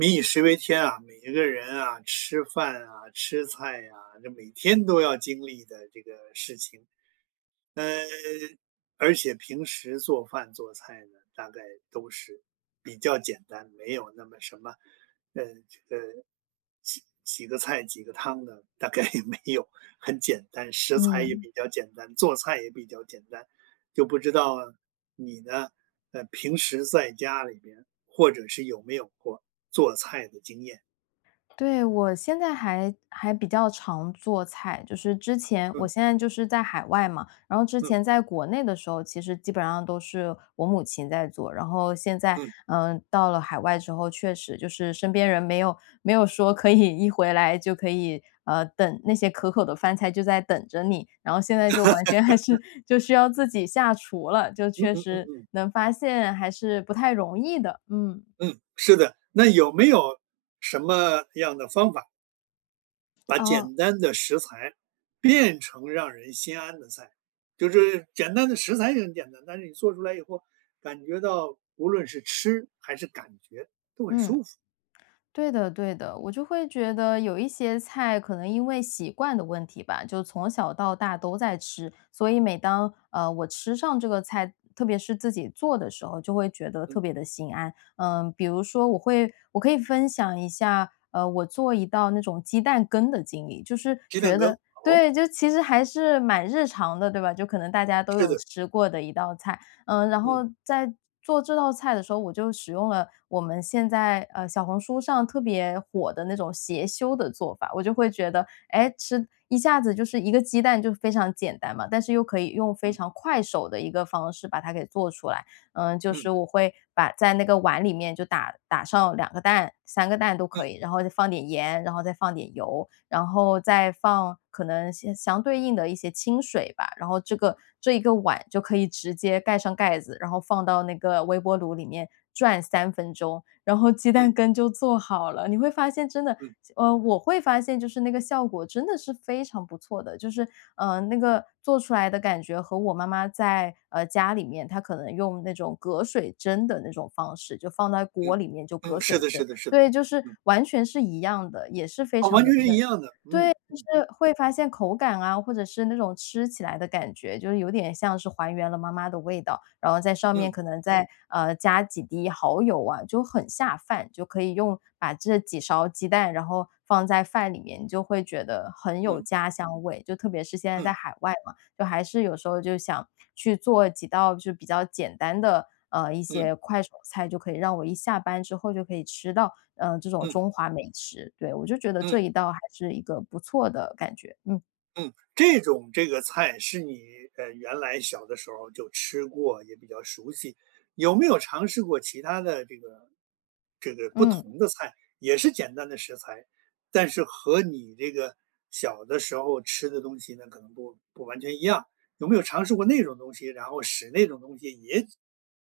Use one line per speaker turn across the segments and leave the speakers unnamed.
民以食为天啊，每一个人啊，吃饭啊、吃菜啊，这每天都要经历的这个事情。嗯，而且平时做饭、做菜的，大概都是比较简单，没有那么什么呃，呃，几几个菜几个汤的，大概也没有。很简单，食材也
嗯。
比较简单，做菜也比较简单。就不知道你呢，呃，平时在家里边，或者是有没有过做菜的经验？
对，我现在还还比较常做菜。就是之前我
嗯。
现在就是在海外嘛，然后之
嗯。
前在国内的时候，其实基本上，都是我母亲在做。然后现在，
嗯。
呃，到了海外之后，确实就是身边人没有没有说可以一回来就可以，嗯，等那些可口的饭菜就在等着你，然后现在就完全还是 就需要自己下厨了，就
嗯
确
嗯嗯
实
嗯。
能发现，还是不太容易的，嗯。
嗯，是的。那有没有什么样的方法？把
哦。
简单的食材变成让人心安的菜，就是简单的食材也很简单，但是你做出来以后，感觉到无论是吃还是感觉都很
嗯，
舒服。
对的对的。我就会觉得有一些菜，可能因为习惯的问题吧，就从小到大都在吃，所以每当，呃，我吃上这个菜，特别是自己做的时候，就会觉得
嗯。
特别地心安。呃，比如说我会我可以分享一下，呃，我做一道那种鸡蛋羹的经历，就是
鸡蛋
觉
羹，
得
哦？
对，就其实还是蛮日常的，对吧？就可能大家都
是
有
的。
吃过的一道菜，呃，然
嗯。
后在做这道菜的时候，我就使用了我们现在，呃，小红书上特别火的那种邪修的做法，我就会觉得，诶，吃一下子就是一个鸡蛋就非常简单嘛，但是又可以用非
嗯。
常快手的一个方式把它给做出来。嗯，就是
嗯。
我会把在那个碗里面就打打上2个蛋、3个蛋都可
嗯。
以，然后再放点盐，然后再放点油，然后再放可能相相对应的一些清水吧，然后这个这一个碗就可以直接盖上盖子，然后放到那个微波炉里面转3分钟，然后鸡
嗯。
蛋羹就做好了。你会发现真的
嗯。
呃，我会发现就是那个效果真的是非常不错的。就是，呃，那个做出来的感觉和我妈妈在，呃，家里面，她可能用那种隔水蒸的那种方式，就放在
嗯，
锅里面，就隔
嗯，是
水
的是
蒸，
的是的，
对，就是
嗯。
完全是一样的，也是非
啊，完
常
全
的
是一
嫩。
样的，
对，
嗯，
就
嗯。
是会发现口感啊，或者是那种吃起来的感觉，就是有点像是还原了妈妈的味道，然后在上面
嗯。
可能再，呃，加几滴蚝油啊，就很下饭。就可以用把这几勺鸡蛋，然后放在饭里面，你就会觉得很有
嗯。
家乡味。就特别是现在在
嗯。
海外嘛，就还是有时候就想去做几道，就比较简单的，呃，一
嗯。
些快手菜，就可以让我一下班之后就可以吃到，呃，这种
嗯。
中华美食。对，我就觉得这
嗯。
一道还是一个不错的感觉，嗯。
嗯，这种这个菜，是你，呃，原来小的时候儿就吃过，也比较熟悉。有没有尝试过其它的这个这个不
嗯。
同的菜，也是简单的食材，但是和你这个小的时候吃的东西呢可能不不完全一样，有没有尝试过那种东西？然后使那种东西也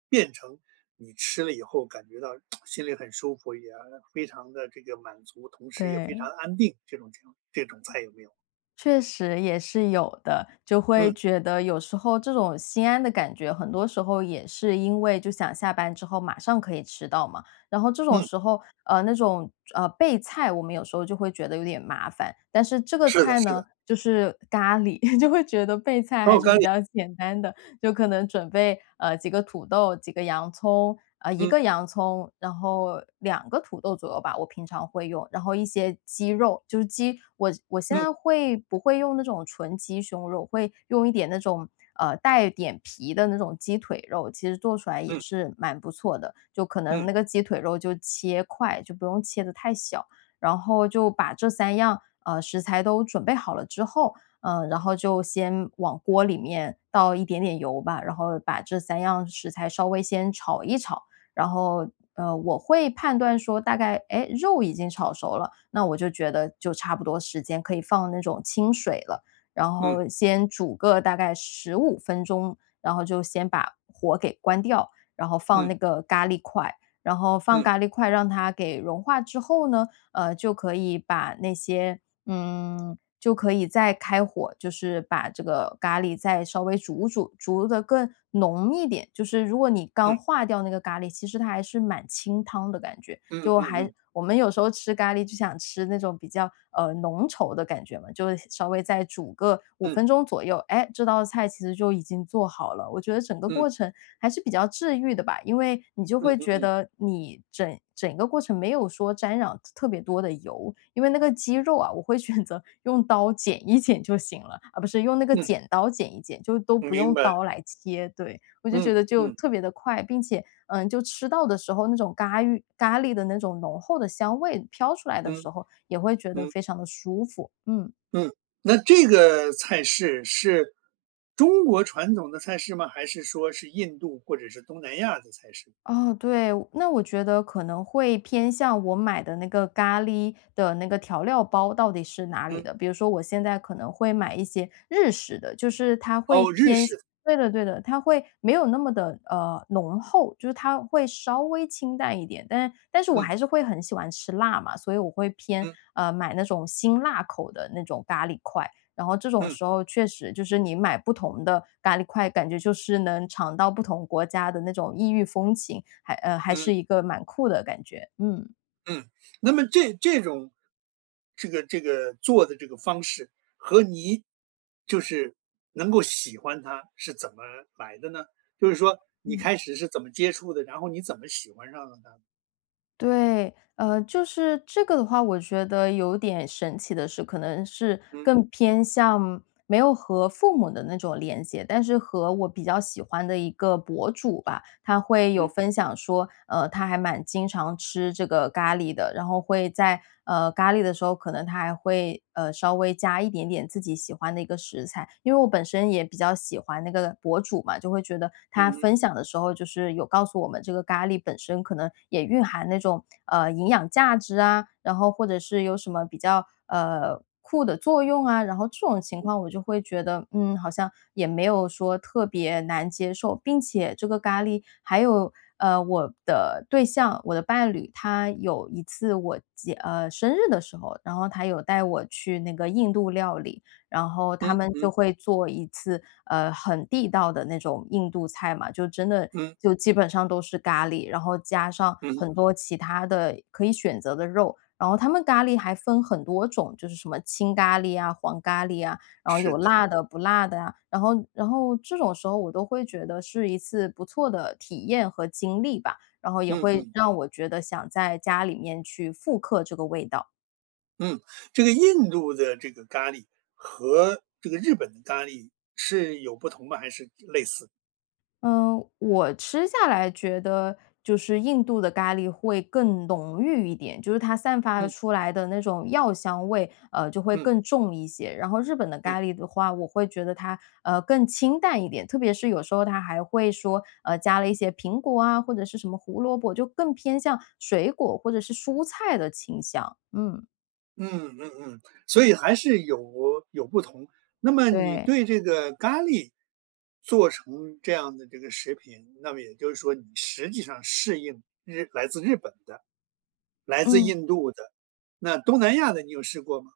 变成你吃了以后感觉到 心里很舒服，也非常地这个满足，同时也非常
对。
安定，这种情况这种菜有没有？
确实也是有的，就
嗯。
会觉得，有时候这种心安的感觉，很多时候也是因为，就想下班之后马上可以吃到嘛。然后这种
嗯。
时候，呃，那种，呃，备菜，我们有时候就会觉得有点麻烦。但是这个
是的
菜
是的。
呢，就是咖喱，就会觉得备菜还
哦，
是
咖
比
喱。
较简单的，就可能准备，呃，几个土豆、几个洋葱啊，1
嗯。
个洋葱，然后2个土豆左右吧，我平常会用，然后一些鸡肉，就是鸡我我现
嗯。
在会不会用那种纯鸡胸肉，会用一点那种，呃，带点皮的那种鸡腿肉，其实做出来也
嗯。
是蛮不错的。就可能
嗯。
那个鸡腿肉就切块，就不用切得太小，然后就把这3样，呃，食材都准备好了之后，呃，然后就先往锅里面倒一点点油吧，然后把这3样食材稍微先炒一炒。然后，呃，我会判断说大概，哎，肉已经炒熟了，那我就觉得就差不多时间可以放那种清水了，然
嗯。
后先煮个大概15分钟，然后就先把火给关掉，然后放
嗯。
那个咖喱块。然后放
嗯。
咖喱块让它给融化之后呢，呃，就可以把那些嗯，就可以再开火，就是把这个咖喱再稍微煮煮，煮得更浓一点。就是如果你刚
嗯。
化掉那个咖喱，其实它还是蛮清汤的感觉，
嗯，
就
嗯
还
嗯。
我们有时候吃咖喱就想吃那种比较，呃，浓稠的感觉嘛，就稍微再煮个5
嗯。
分钟左右，哎，这道菜其实就已经做好了。我觉得整个
嗯。
过程还是比较治愈的吧，因为你就
嗯
会
嗯
觉
嗯。
得你整整一个过程没有说沾染特别多的油，因为那个鸡肉啊，我会选择用刀剪一剪就行了，啊不是，用那个
嗯。
剪刀剪一剪，就都不
明
用
白。
刀来切，对。我就觉
嗯，
得就
嗯。
特别地快，并且嗯，就吃到的时候那种咖芋咖喱的那种浓厚的香味飘出来的
嗯，
时候，也会觉得
嗯。
非常地舒服，嗯。
嗯，那这个菜式是中国传统的菜式吗？还是说是印度或者是东南亚的菜式？
哦，对。那我觉得可能会偏向我买的那个咖喱的那个调料包到底是哪里
嗯。
的？比如说我现在可能会买一些日式的，就是它会
哦，日
偏向
式的。
对的对的，它会没有那么的，呃，浓厚，就是它会稍微清淡一点。但是但是我
嗯。
还是会很喜欢吃辣嘛，所以我会偏
嗯。
呃，买那种辛辣口的那种咖喱块，然后这种
嗯。
时候确实，就是你买不同的咖喱块，感觉就是能尝到不同国家的那种异域风情，还呃，还
嗯。
是一个蛮酷的感觉，嗯。
嗯，那么这这种这个这个做的这个方式，和你就是能够喜欢它是怎么来的呢？就是说你
嗯。
开始是怎么接触的，然后你怎么喜欢上了呢？
对。呃，就是这个的话，我觉得有点神奇的是可能是
嗯。
更偏向没有和父母的那种联结。但是和我比较喜欢的一个博主吧，他会有
嗯。
分享说，呃，他还蛮经常吃这个咖喱的，然后会在，呃，咖喱的时候，可能他还会，呃，稍微加一点点自己喜欢的一个食材。因为我本身也比较喜欢那个博主嘛，就会觉得他
嗯
分
嗯。
享的时候就是有告诉我们这个咖喱本身可能也蕴含那种，呃，营养价值啊，然后或者是有什么比较，呃，酷的作用啊，然后这种情况我就会觉得，嗯，好像也没有说特别难接受。并且这个咖喱还有，呃，我的对象，我的伴侣，他有一次我结呃，生日的时候，然后他有带我去那个印度料理。然后
嗯
他们就
嗯。
会做一次，呃，很地道的那种印度菜嘛，就真的
嗯。
就基本上都是咖喱，然后加上
嗯哼。
很多其它的可以选择的肉。然后他们咖喱还分很多种，就是什么青咖喱啊、黄咖喱啊，然后
是
有
的。
辣的、不辣的啊。然后然后这种时候我都会觉得是一次不错的体验和经历吧，然后也
嗯
会
嗯。
让我觉得想在家里面去复刻这个味道。
嗯，这个印度的这个咖喱和这个日本的咖喱是有不同吗？还是类似？
嗯，我吃下来觉得就是印度的咖喱会更浓郁一点，就是它散发
嗯。
出来的那种药香味，呃，就会
嗯。
更重一些。然后日本的
嗯。
咖喱的话，我会觉得它，呃，更清淡一点，特别是有时候它还会说，呃，加了一些苹果啊，或者是什么胡萝卜，就更偏向水果或者是蔬菜的清香。嗯。
嗯，嗯嗯。所以还是有有不同。那么你
对。
对这个咖喱做成这样的这个食品，那么也就是说你实际上适应日来自日本的、来自
嗯。
印度的。那东南亚的你有试过吗？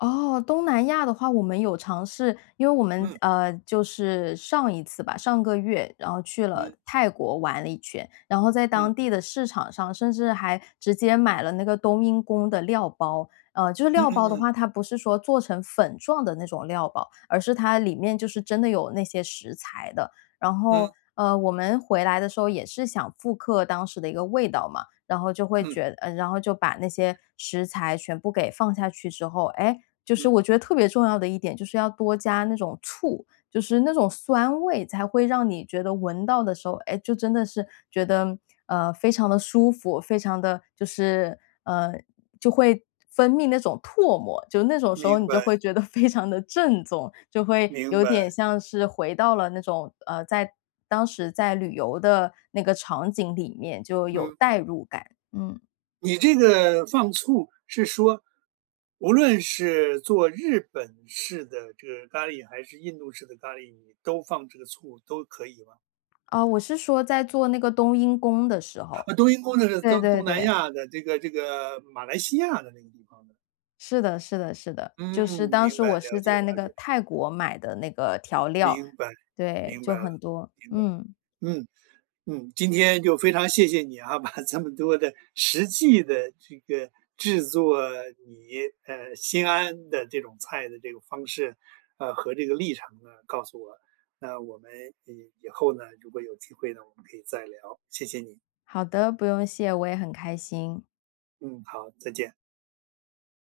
哦，东南亚的话，我们有尝试。因为我们
嗯。
呃，就是上一次吧，上个月，然后去了
嗯。
泰国玩了一圈。然后在
嗯。
当地的市场上，甚至还直接买了那个冬阴功的料包。啊，就是
嗯
料
嗯
包的
嗯。
话，它不是说做成粉状的那种料包，而是它里面就是真的有那些食材的。然后，
嗯。
呃，我们回来的时候也是想复刻当时的一个味道嘛。然后就会
嗯。
觉呃，然后就把那些食材全部给放下去之后，诶，就是
嗯。
我觉得特别重要的一点就是要多加那种醋，就是那种酸味才会让你觉得闻到的时候，哎，就真的是觉得，呃，非常的舒服，非常的就是，呃，就会分泌那种唾沫。就那种时
明
候你就
白。
会觉得非常的正宗，就会
明
有
白。
点像是回到了那种，呃，在当时在旅游的那个场景里面，就有
嗯。
代入感，嗯。
你这个放醋是说，无论是做日本式的这个咖喱还是印度式的咖喱，你都放这个醋，都可以吗？
呃，我是说在做那个冬阴功的时候，
啊，冬阴功那是呃，
对
东
对
东南
对。
亚的这个这个马来西亚的那个地方的。
是的是的是的，就
嗯，
是当
明
时
白，
我
了
是
解
在那
了
个
解。
泰国买的那个调料。
明白，
对，
明白
就
了，
很多，
明白。
嗯。
嗯，嗯，今天就非常谢谢你啊，把这么多的实际的这个制作，你，呃，心安的这种菜的这个方式，呃，和这个历程呢，告诉我。那我们，呃，以后呢，如果有机会呢，我们可以再聊，谢谢你。
好的，不用谢，我也很开心。
嗯，好，再见。